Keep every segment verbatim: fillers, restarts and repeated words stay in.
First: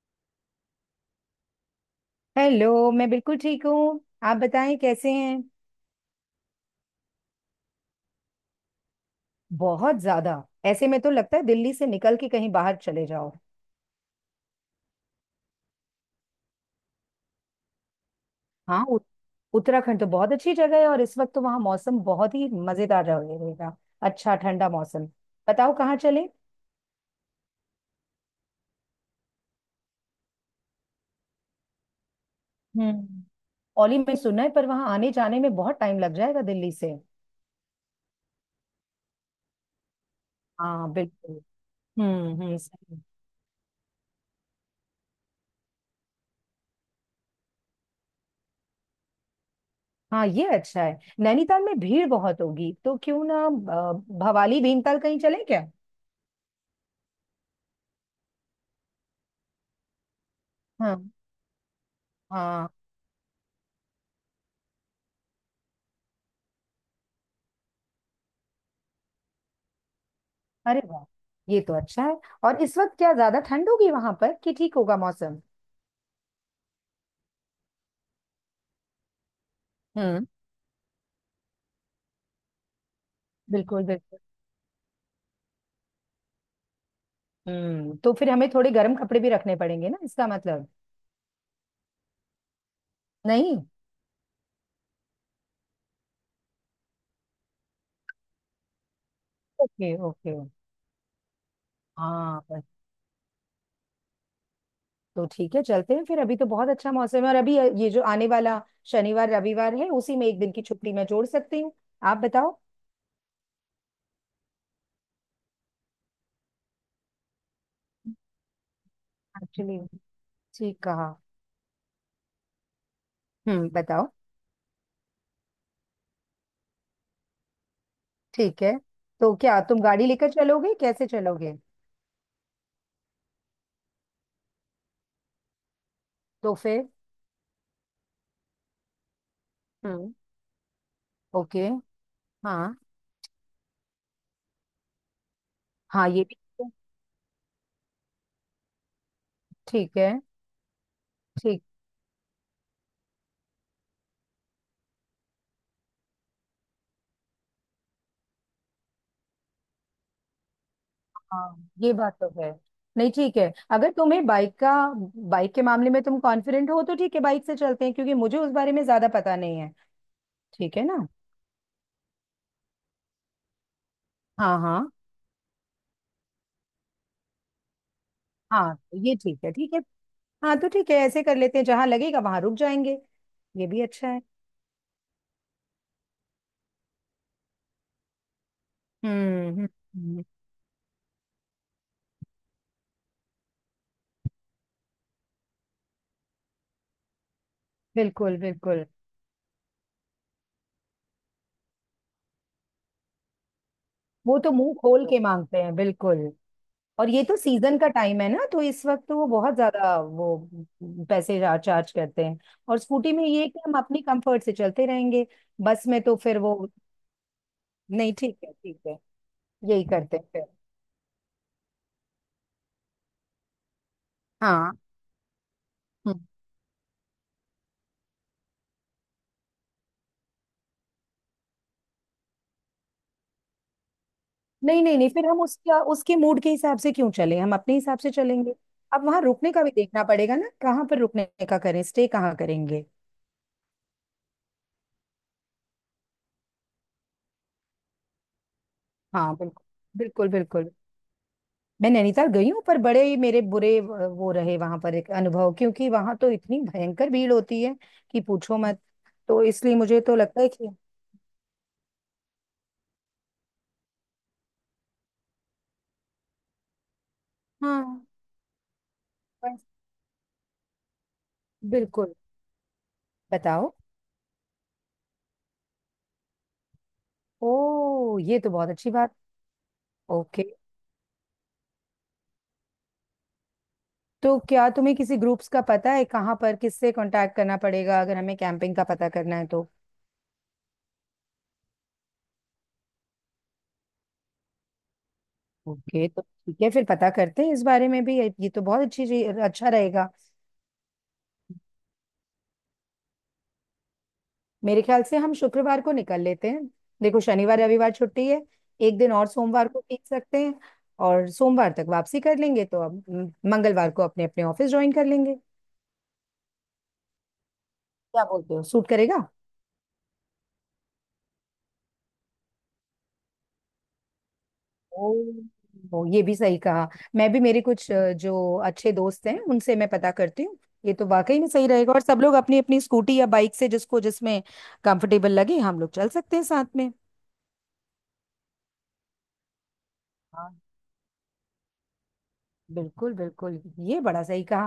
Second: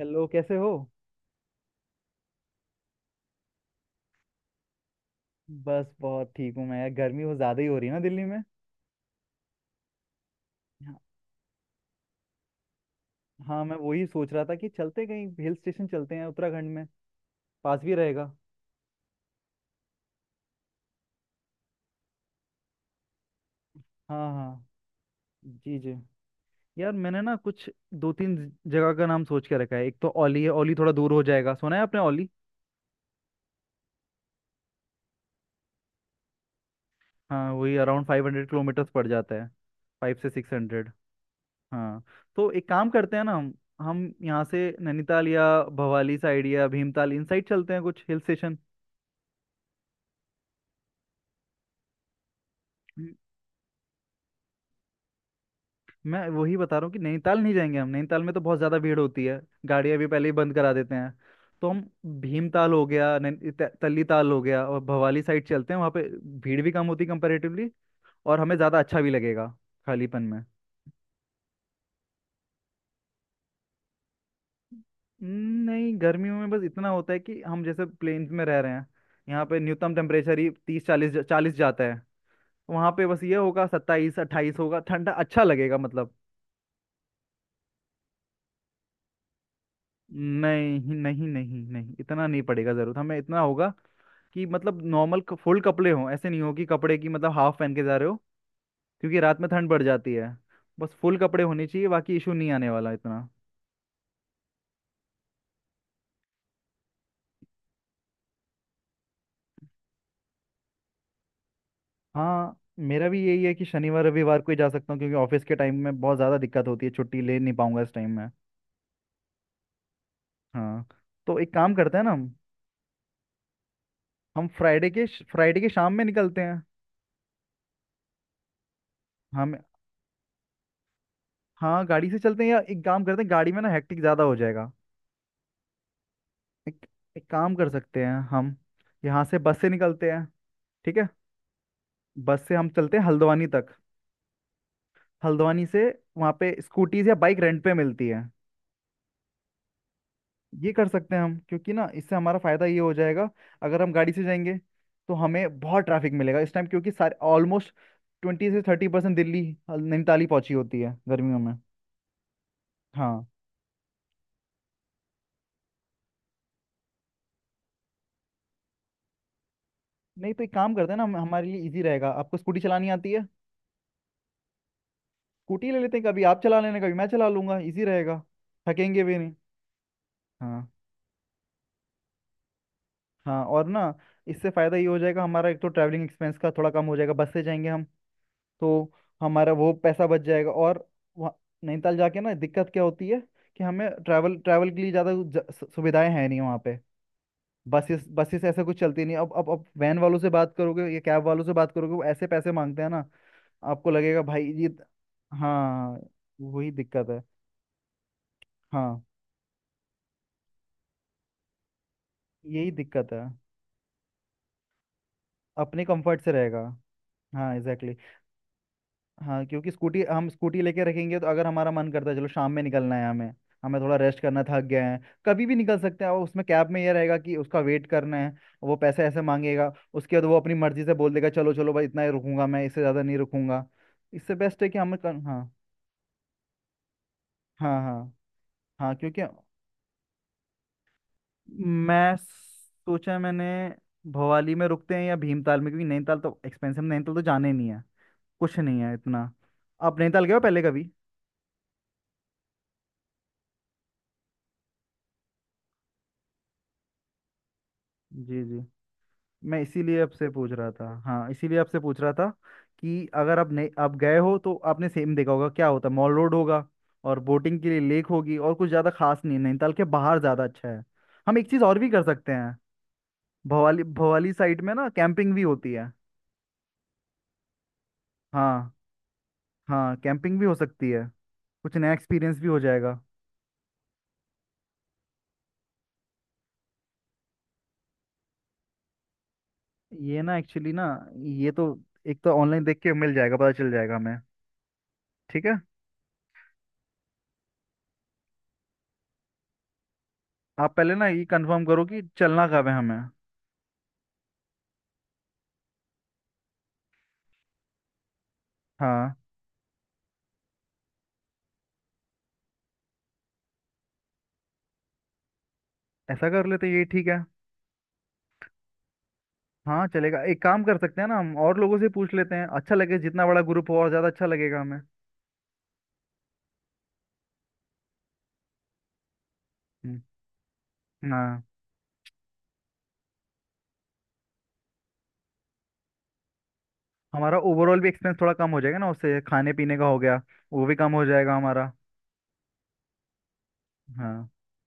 Hello, कैसे हो। Hello, मैं बिल्कुल ठीक हूँ। आप बताएं कैसे हैं। बस, बहुत ठीक हूँ मैं। यार, गर्मी बहुत ज्यादा ही हो रही है ना दिल्ली में। बहुत ज्यादा। ऐसे में हाँ। तो लगता है दिल्ली से निकल के कहीं बाहर चले जाओ। हाँ, मैं वही सोच रहा था कि चलते कहीं हिल स्टेशन, चलते हैं उत्तराखंड में। पास भी रहेगा। हाँ, उ- उत्तराखंड तो बहुत अच्छी जगह है और इस वक्त तो वहाँ मौसम बहुत ही मजेदार रहे- रहेगा। हाँ अच्छा हाँ। ठंडा मौसम। बताओ जी जी। कहाँ चले। यार, मैंने ना कुछ दो तीन ज- जगह का नाम सोच के रखा है। एक तो औली है। औली थोड़ा दूर हो जाएगा। सुना है आपने औली? हम्म। ओली में सुना है पर वहाँ आने जाने में बहुत टाइम लग जाएगा दिल्ली से। हाँ, वही अराउंड फाइव हंड्रेड किलोमीटर्स पड़ जाता है। फाइव से सिक्स हंड्रेड। हाँ, बिल्कुल। हाँ। हम्म, तो हम्म, एक काम सही। करते हैं ना हम। हम यहाँ से नैनीताल या भवाली साइड या भीमताल इन साइड चलते हैं, कुछ हिल स्टेशन। हाँ, ये अच्छा है। नैनीताल में भीड़ बहुत होगी, तो क्यों ना अ, भवाली, भीमताल कहीं चले क्या। मैं वही बता रहा हूँ कि नैनीताल नहीं जाएंगे हम। नैनीताल में तो बहुत ज़्यादा भीड़ होती है, गाड़ियाँ भी पहले ही बंद करा देते हाँ, हैं। तो हम, भीमताल हाँ। हो गया, नैन- त- तल्लीताल हो गया, और भवाली साइड चलते हैं वहाँ पे। भीड़ भी कम होती कंपेरेटिवली, और हमें ज़्यादा अच्छा भी लगेगा, खालीपन में। अरे वाह, ये तो अच्छा है। और इस वक्त क्या ज्यादा ठंड होगी वहां पर कि ठीक होगा मौसम। नहीं, गर्मियों में बस इतना होता है कि हम जैसे प्लेन्स में रह रहे हैं, यहाँ पे न्यूनतम हम्म। टेम्परेचर ही तीस चालीस चालीस जाता है। वहाँ पे बस ये होगा, बिल्कुल, सत्ताईस बिल्कुल। अट्ठाईस होगा, ठंडा अच्छा लगेगा, मतलब। हम्म तो फिर हमें थोड़े गर्म कपड़े भी रखने पड़ेंगे ना, इसका मतलब। नहीं, नहीं, नहीं, नहीं, इतना नहीं पड़ेगा जरूरत। हमें इतना नहीं। होगा कि, मतलब, नॉर्मल फुल कपड़े हों, ऐसे नहीं हो कि कपड़े की, मतलब, हाफ पहन के जा रहे हो, क्योंकि रात में ठंड बढ़ ओके, जाती है। ओके। बस फुल कपड़े होने चाहिए, बाकी इशू हाँ, नहीं पर। आने वाला इतना। तो ठीक है, चलते हैं फिर। अभी तो बहुत अच्छा मौसम है, और अभी ये जो आने वाला शनिवार रविवार है उसी में एक दिन की छुट्टी मैं जोड़ सकती हूँ। आप हाँ। बताओ। मेरा भी यही है कि शनिवार रविवार को ही जा सकता हूँ, क्योंकि ऑफिस के टाइम में बहुत ज़्यादा दिक्कत होती है, छुट्टी ले नहीं पाऊंगा इस टाइम में। एक्चुअली, ठीक हाँ, कहा। तो एक काम करते हैं ना हम। हम्म बताओ। हम फ्राइडे के, फ्राइडे के शाम में निकलते हैं। ठीक है, तो हम, क्या तुम गाड़ी लेकर चलोगे, कैसे चलोगे। हाँ, गाड़ी से चलते हैं, या एक काम करते हैं, गाड़ी में ना हेक्टिक ज़्यादा हो जाएगा। तो एक, फिर। एक काम कर सकते हैं हम, यहाँ से बस से निकलते हम्म। हैं। ठीक है। ओके। बस से हम हाँ, चलते हैं हल्द्वानी तक। हल्द्वानी से, हाँ, ये वहाँ भी पे स्कूटीज या बाइक रेंट पे मिलती है। ठीक है। ये कर सकते हैं हम, ठीक। क्योंकि ना इससे हमारा फायदा ये हो जाएगा। अगर हम गाड़ी से जाएंगे, तो हमें बहुत ट्रैफिक मिलेगा इस टाइम, क्योंकि सारे, ऑलमोस्ट ट्वेंटी से थर्टी परसेंट दिल्ली, हल- नैनीताल ही पहुंची होती है गर्मियों में। हाँ, ये बात तो है। नहीं, हाँ। ठीक है, अगर तुम्हें बाइक का बाइक के मामले में तुम कॉन्फिडेंट हो तो ठीक है, बाइक से चलते हैं, क्योंकि मुझे उस बारे में ज्यादा पता नहीं है। नहीं, तो एक काम ठीक है करते हैं ना, ना। हम- हमारे लिए इजी रहेगा। आपको स्कूटी चलानी आती है? हाँ, हाँ। स्कूटी ले लेते हैं, कभी आप चला लेना, कभी मैं चला लूंगा, इजी रहेगा, हाँ, थकेंगे ये भी नहीं। ठीक है, ठीक है। हाँ, तो हाँ ठीक है, ऐसे कर लेते हैं, जहां लगेगा वहां रुक जाएंगे। हाँ। और ये भी ना, अच्छा है। इससे फ़ायदा ये हो जाएगा हमारा, एक तो ट्रैवलिंग एक्सपेंस का थोड़ा कम हो जाएगा, बस से जाएंगे हम तो, हम्म, हमारा हम्म। वो पैसा बच हम्म। जाएगा। और वहाँ नैनीताल जाके ना दिक्कत क्या होती है कि हमें ट्रैवल ट्रैवल के लिए ज़्यादा ज- सु- सुविधाएं हैं नहीं वहाँ पे। बसेस बिल्कुल, बसेस ऐसा कुछ बिल्कुल। चलती नहीं। अब, अब अब वैन वालों से बात करोगे या कैब वालों से बात करोगे, वो ऐसे पैसे मांगते हैं ना, आपको लगेगा वो भाई तो ये। मुंह खोल के मांगते हैं, हाँ, बिल्कुल। वही और दिक्कत है। ये तो सीजन का टाइम है ना, तो इस हाँ, वक्त तो वो बहुत ज्यादा वो पैसे चार्ज करते हैं। यही और दिक्कत स्कूटी है। में ये है कि हम अपनी कंफर्ट से चलते रहेंगे, अपने बस में तो कंफर्ट से फिर वो। रहेगा। हाँ, एग्जैक्टली। नहीं, ठीक है, ठीक है। हाँ, क्योंकि यही स्कूटी, करते हैं हम फिर। स्कूटी लेके रखेंगे तो अगर हमारा मन करता है, चलो शाम में निकलना है हमें, हमें थोड़ा रेस्ट करना है, थक हाँ। गए हैं, कभी भी निकल सकते हैं। और हम्म। उसमें कैब में ये रहेगा कि उसका वेट करना है, वो पैसे ऐसे मांगेगा, उसके बाद वो अपनी मर्जी से बोल देगा, चलो चलो भाई, इतना ही रुकूंगा मैं, इससे ज़्यादा नहीं रुकूंगा। इससे बेस्ट है कि नहीं, हम नहीं, नहीं, कर। फिर हम हाँ, उसका उसके मूड के हिसाब से क्यों चलें, हम अपने हाँ हाँ हिसाब से चलेंगे। हाँ, अब क्योंकि, वहां रुकने का भी देखना पड़ेगा ना, कहाँ पर रुकने का करें, स्टे मैं कहाँ करेंगे। सोचा, मैंने, भवाली में रुकते हैं या भीमताल में, क्योंकि नैनीताल तो एक्सपेंसिव। नैनीताल तो जाने नहीं है, कुछ नहीं है इतना। हाँ, बिल्कुल, आप नैनीताल बिल्कुल, गए हो पहले बिल्कुल। कभी? मैं नैनीताल गई हूँ, पर बड़े ही मेरे बुरे व- वो रहे वहां पर एक अनुभव, क्योंकि वहां तो इतनी भयंकर भीड़ होती है कि जी पूछो जी। मत। तो मैं इसलिए मुझे इसीलिए तो आपसे लगता है पूछ कि। रहा था, हाँ, इसीलिए आपसे पूछ रहा था कि अगर आप, नहीं, आप गए हो तो आपने सेम देखा होगा क्या होता है। मॉल रोड होगा और बोटिंग के लिए हाँ। लेक होगी, और कुछ ज़्यादा खास नहीं है। बस। नैनीताल के बाहर ज़्यादा अच्छा है। हम एक चीज़ और भी कर बिल्कुल। सकते हैं। बताओ। भवाली, भवाली साइड में ना कैंपिंग भी होती है। ओ, ये तो बहुत हाँ। अच्छी बात। हाँ, कैंपिंग ओके। भी हो सकती है, कुछ नया एक्सपीरियंस भी हो जाएगा। तो क्या तुम्हें किसी ग्रुप्स का पता है, कहाँ पर किससे कांटेक्ट करना पड़ेगा अगर हमें कैंपिंग का पता करना है तो। ये ना, एक्चुअली ना, ये तो, एक तो ऑनलाइन देख के मिल जाएगा, पता चल जाएगा हमें। ठीक है। ओके, तो ठीक है, फिर पता करते हैं इस बारे में भी। ये तो बहुत अच्छी चीज- अच्छा रहेगा। आप पहले ना ये कंफर्म करो कि चलना कब है हमें। मेरे ख्याल से हम शुक्रवार को निकल लेते हैं। देखो, शनिवार रविवार छुट्टी है, एक दिन हाँ, और सोमवार को खींच सकते हैं और सोमवार तक वापसी कर लेंगे, तो अब म, मंगलवार को अपने अपने ऑफिस ज्वाइन कर लेंगे। ऐसा कर लेते हैं, ये ठीक है। क्या बोलते हो, सूट करेगा। हाँ, चलेगा। एक काम कर सकते हैं ना हम, और लोगों से पूछ लेते हैं, अच्छा लगे, जितना बड़ा ग्रुप हो और ज़्यादा अच्छा लगेगा हमें। ओ, ओ, ये भी सही कहा। मैं भी, मेरे कुछ अ, जो अच्छे दोस्त हैं उनसे मैं हम्म, पता करती हूँ। ये तो वाकई हाँ, में सही रहेगा, और सब लोग अपनी अपनी स्कूटी या बाइक से, जिसको जिसमें कंफर्टेबल लगे, हम लोग चल सकते हैं साथ में। हमारा ओवरऑल भी एक्सपेंस थोड़ा कम हो जाएगा ना उससे, खाने पीने का हो गया, हाँ, वो भी कम हो जाएगा हमारा। बिल्कुल, बिल्कुल। ये बड़ा हाँ। सही कहा।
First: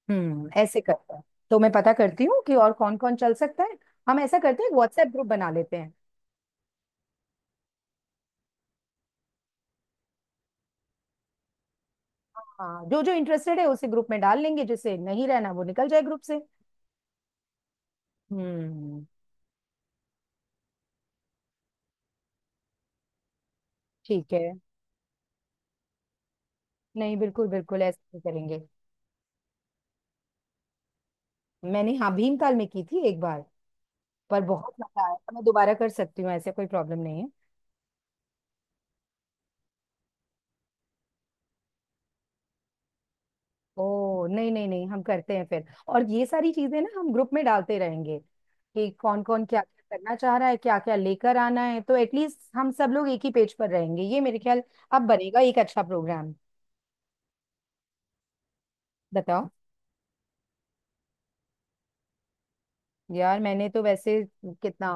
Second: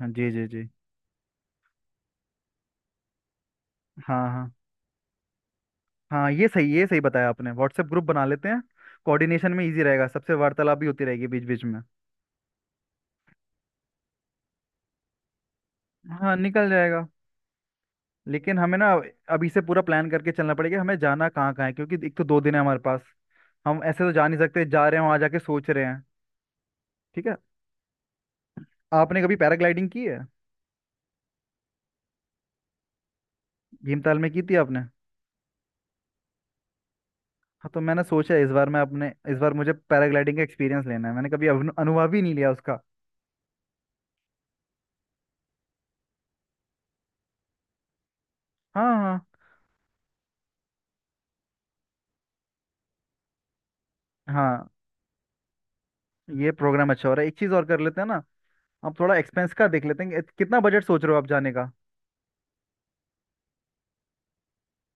हाँ, जी जी हम्म जी। ऐसे करते हैं। तो मैं पता करती हूँ कि और कौन कौन चल सकता है। हम हाँ ऐसा हाँ। करते हैं, व्हाट्सएप ग्रुप बना लेते हैं। हाँ, ये सही, ये सही बताया आपने, व्हाट्सएप ग्रुप बना लेते हैं। कोऑर्डिनेशन में इजी रहेगा, सबसे वार्तालाप भी होती रहेगी बीच बीच में। हाँ, जो जो इंटरेस्टेड है उसे ग्रुप में डाल लेंगे, जिसे नहीं रहना वो निकल जाए ग्रुप हाँ, से। निकल जाएगा। लेकिन हमें ना हम्म। अभी से पूरा प्लान करके चलना पड़ेगा, हमें जाना कहाँ कहाँ है, क्योंकि एक तो दो दिन है हमारे पास। हम ऐसे तो जा ठीक नहीं है। सकते, जा रहे हैं वहाँ जाके सोच रहे हैं। नहीं, ठीक है। बिल्कुल, बिल्कुल ऐसा ही करेंगे। आपने कभी पैराग्लाइडिंग की है? मैंने, हाँ, भीमताल में की थी एक बार। भीमताल में पर की थी बहुत आपने? मजा आया था, मैं दोबारा कर सकती हूँ, ऐसे कोई प्रॉब्लम नहीं है। हाँ, तो मैंने सोचा है इस बार, मैं अपने, इस बार मुझे पैराग्लाइडिंग का एक्सपीरियंस लेना है, मैंने कभी अनु- अनुभव ही नहीं लिया उसका। ओ, नहीं, नहीं, नहीं, हम करते हैं फिर। और ये सारी चीजें ना हम ग्रुप में डालते रहेंगे कि हाँ हाँ। कौन कौन क्या क्या करना चाह रहा है, क्या क्या लेकर आना है, तो एटलीस्ट हम सब लोग एक ही पेज पर रहेंगे, ये मेरे ख्याल। हाँ, अब बनेगा एक अच्छा प्रोग्राम। ये प्रोग्राम अच्छा हो रहा है, एक चीज़ और कर लेते हैं ना। हम थोड़ा बताओ। एक्सपेंस का देख लेते हैं कि- कितना बजट सोच रहे हो आप जाने का। यार, मैंने तो वैसे, कितना,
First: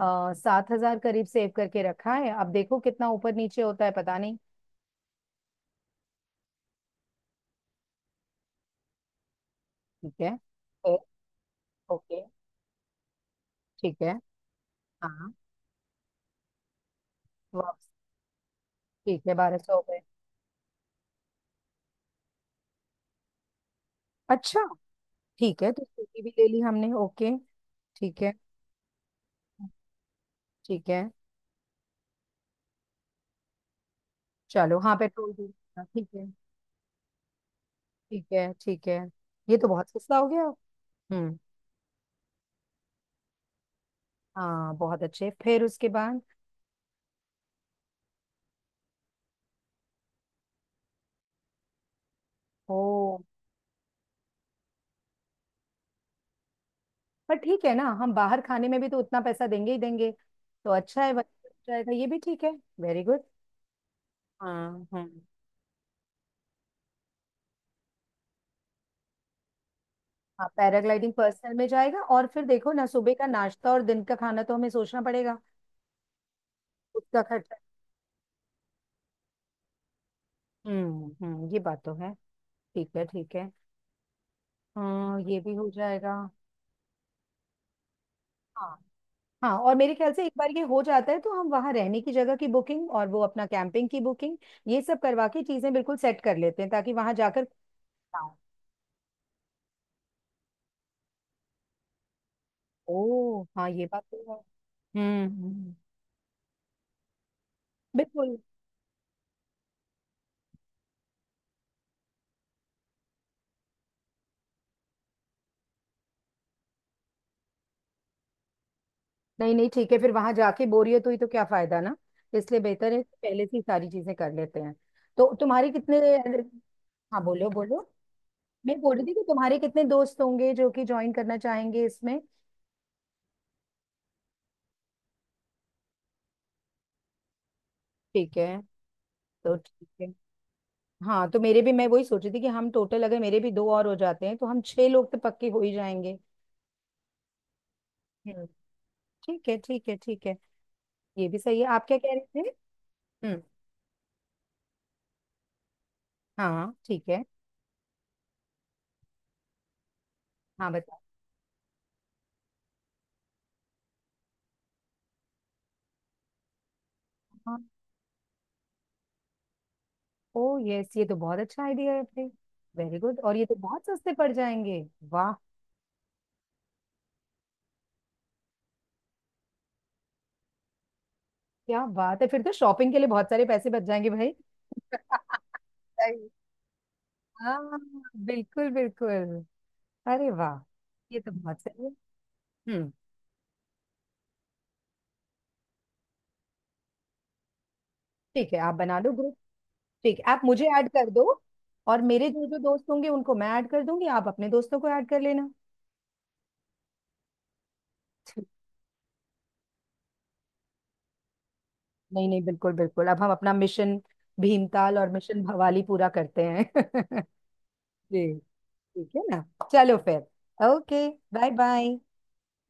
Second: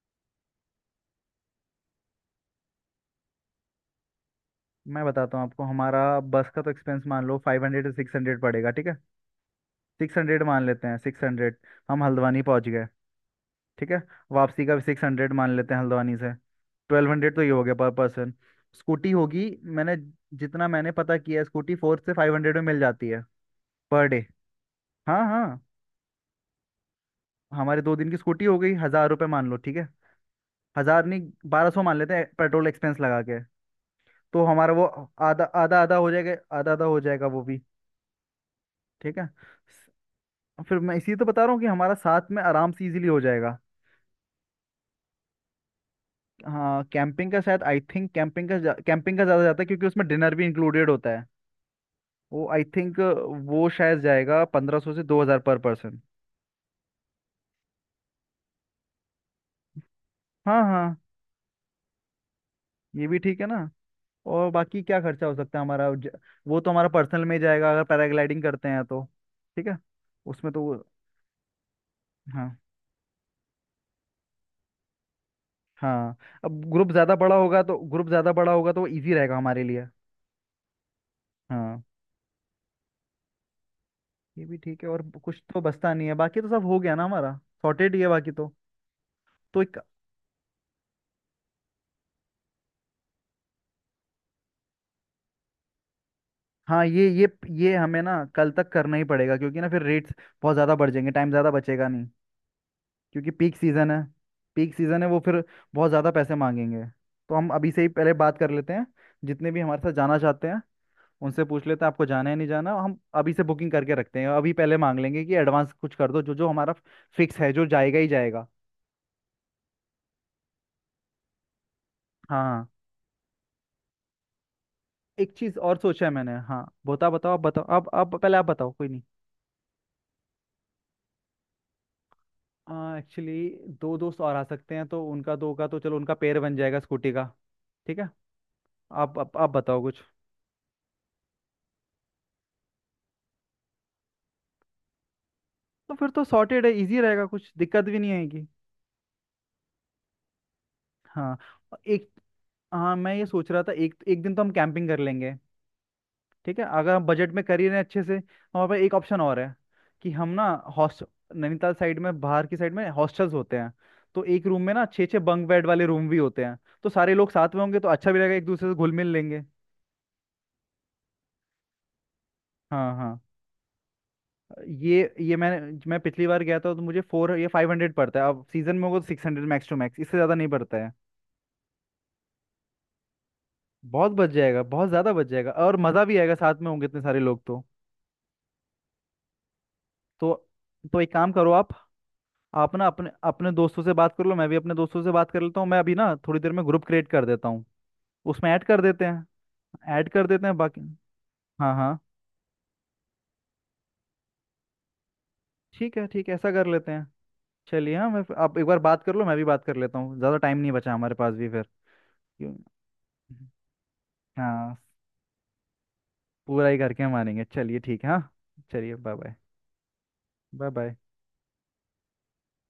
आ, सात हजार करीब सेव करके रखा है, अब देखो कितना ऊपर नीचे होता है पता नहीं। मैं बताता हूँ आपको, हमारा बस का तो एक्सपेंस मान लो फाइव हंड्रेड से सिक्स हंड्रेड पड़ेगा, ठीक है? ठीक सिक्स है हंड्रेड मान लेते हैं, फिर। Six hundred. हम ओके। हल्द्वानी पहुँच गए। ठीक ठीक है। है। वापसी का भी सिक्स हंड्रेड हाँ। मान लेते हैं हल्द्वानी से। ट्वेल्व हंड्रेड तो ये हो गया पर वापस। पर्सन। स्कूटी ठीक है, होगी। बारह सौ हो मैंने, गए। जितना मैंने पता किया है, स्कूटी फोर से फाइव हंड्रेड में मिल जाती है पर डे। अच्छा। हाँ हाँ। ठीक है, तो स्कूटी भी ले ली हमने, ओके। हमारे दो दिन की ठीक है, स्कूटी हो गई, हजार रुपये मान लो, ठीक है। ठीक है। हजार नहीं, बारह सौ मान लेते हैं, पेट्रोल एक्सपेंस लगा के। तो हमारा चलो, वो हाँ, पेट्रोल आधा भी। आधा हाँ, आधा ठीक हो है। जाएगा, आधा आधा हो जाएगा वो भी। ठीक है, ठीक है। ठीक है। ये तो बहुत स- सस्ता हो गया। फिर मैं इसी तो हम्म। बता रहा हूँ कि हमारा साथ में आराम से इजीली हो जाएगा। हाँ, बहुत अच्छे, फिर उसके बाद। हाँ, कैंपिंग का शायद, आई थिंक कैंपिंग का जा, कैंपिंग का ज़्यादा जाता है, क्योंकि उसमें डिनर भी इंक्लूडेड होता है, वो आई ओ। थिंक। वो शायद जाएगा पंद्रह सौ से दो हज़ार पर पर्सन। पर ठीक है ना, हम बाहर खाने में भी तो उतना पैसा देंगे ही देंगे। हाँ तो हाँ। अच्छा है, बच जाएगा, ये भी ठीक है। वेरी ये भी गुड। ठीक है ना? और बाकी हाँ। क्या हम्म। खर्चा हो सकता है हमारा, ज- वो तो हमारा पर्सनल में ही जाएगा, अगर पैराग्लाइडिंग करते हैं तो। ठीक है। हाँ, उसमें तो वो। पैराग्लाइडिंग पर्सनल में जाएगा और फिर हाँ देखो ना, सुबह का नाश्ता और दिन का खाना तो हमें सोचना पड़ेगा। हाँ। अब ग्रुप ज़्यादा उसका बड़ा खर्चा। होगा तो, ग्रुप ज़्यादा बड़ा होगा तो इजी रहेगा हमारे लिए। हम्म, हम्म, ये हाँ, बात तो है। ठीक है, ठीक है। ये भी ठीक है, और हाँ, ये कुछ भी तो हो बचता नहीं है जाएगा। बाकी, तो सब हो गया ना हमारा। सॉर्टेड ही है बाकी तो। हाँ। हाँ तो और एक, मेरे ख्याल से एक बार ये हो जाता है तो हम वहां रहने की जगह की बुकिंग और वो अपना कैंपिंग की बुकिंग ये सब करवा के चीजें बिल्कुल सेट कर लेते हैं, हाँ, ताकि ये वहां ये जाकर ना ये हमें ना हो। कल तक करना ही पड़ेगा, क्योंकि ना फिर रेट्स बहुत ज़्यादा बढ़ जाएंगे, टाइम ज़्यादा बचेगा नहीं, क्योंकि ओ पीक हाँ, ये सीज़न है। बात तो है। पीक सीज़न है, वो फिर हम्म, हम्म। बहुत ज़्यादा पैसे मांगेंगे। तो हम अभी से ही पहले बिल्कुल। बात कर लेते हैं, जितने भी हमारे साथ जाना चाहते हैं, उनसे पूछ लेते हैं, आपको जाना है, नहीं जाना। हम अभी से बुकिंग करके रखते हैं, अभी पहले मांग लेंगे कि एडवांस कुछ कर दो, जो जो हमारा फिक्स है, जो जाएगा ही जाएगा। नहीं, नहीं, ठीक है, फिर वहां जाके बोरियत हुई तो क्या फायदा ना। हाँ इसलिए हाँ। बेहतर है कि पहले से ही सारी चीजें कर लेते हैं। एक तो चीज तुम्हारे और कितने। सोचा है मैंने, हाँ, बताओ हाँ, बताओ, आप बोलो, बताओ, बोलो। आप आप पहले, आप बताओ, मैं कोई बोल नहीं। रही थी कि तुम्हारे कितने दोस्त होंगे जो कि ज्वाइन करना चाहेंगे इसमें। एक्चुअली दो दोस्त और आ सकते हैं, तो उनका, दो का तो चलो उनका पेयर बन जाएगा स्कूटी का। ठीक है। ठीक है। आप आप, आप तो बताओ ठीक कुछ। है। हाँ, तो मेरे भी, मैं वही सोच रही थी कि हम टोटल, अगर मेरे भी दो और हो जाते हैं तो हम छह लोग तो पक्के हो ही तो फिर जाएंगे। तो सॉर्टेड है, इजी रहेगा, कुछ दिक्कत भी नहीं आएगी। हम्म। ठीक है, ठीक है, ठीक है। ये हाँ। भी सही है, और आप क्या एक, कह रहे थे। हाँ, मैं ये हम्म। सोच रहा था, एक एक दिन तो हम कैंपिंग कर लेंगे। ठीक है, हाँ, अगर हम ठीक है। बजट में करिए ना अच्छे से, हमारे पास एक ऑप्शन और है कि हम ना, हाँ, बताओ। हॉस्ट, नैनीताल साइड में, बाहर की साइड में हॉस्टल्स होते हैं, तो एक रूम में ना छः छः बंक बेड वाले रूम भी होते हैं। तो सारे लोग साथ में हाँ। होंगे तो अच्छा भी लगेगा, एक दूसरे से घुल मिल लेंगे। ओ यस, ये तो बहुत अच्छा आइडिया है भाई। हाँ वेरी हाँ। गुड, और ये तो बहुत सस्ते पड़ जाएंगे। ये वाह, ये मैंने मैं पिछली बार गया था तो मुझे फोर, ये, फाइव हंड्रेड पड़ता है। अब सीजन में होगा तो six hundred, max to max, इससे ज़्यादा नहीं पड़ता है। क्या बात है, फिर तो शॉपिंग के लिए बहुत सारे पैसे बच जाएंगे बहुत बच भाई। जाएगा, बहुत ज़्यादा बच जाएगा, और मज़ा भी सही। आएगा, साथ में होंगे इतने सारे लोग तो। हाँ। बिल्कुल, बिल्कुल। अरे तो वाह, तो एक ये तो काम करो बहुत आप। सही है। आप ना हम्म। अपने अपने दोस्तों से बात कर लो, मैं भी अपने दोस्तों से बात कर लेता हूँ। मैं अभी ना थोड़ी देर में ग्रुप क्रिएट कर देता हूँ, उसमें ठीक है, ऐड आप कर बना देते लो हैं। ग्रुप। ऐड ठीक कर है, आप देते हैं मुझे बाकी। ऐड कर दो, हाँ हाँ। और मेरे जो जो दोस्त होंगे उनको मैं ऐड कर दूंगी, आप अपने दोस्तों को ऐड कर लेना। ठीक है, ठीक है, ऐसा कर लेते हैं। चलिए, हाँ, मैं, ठीक। आप एक बार बात कर लो, मैं भी बात कर लेता हूँ, ज़्यादा टाइम नहीं बचा हमारे पास भी फिर। नहीं, नहीं, क्यों- बिल्कुल, बिल्कुल, अब हम अपना मिशन हाँ, भीमताल और मिशन भवाली पूरा करते हैं। पूरा ही करके मारेंगे, चलिए ठीक है, हाँ। जी। चलिए, ठीक बाय है बाय। ना। चलो फिर। Bye bye. Okay. Bye bye.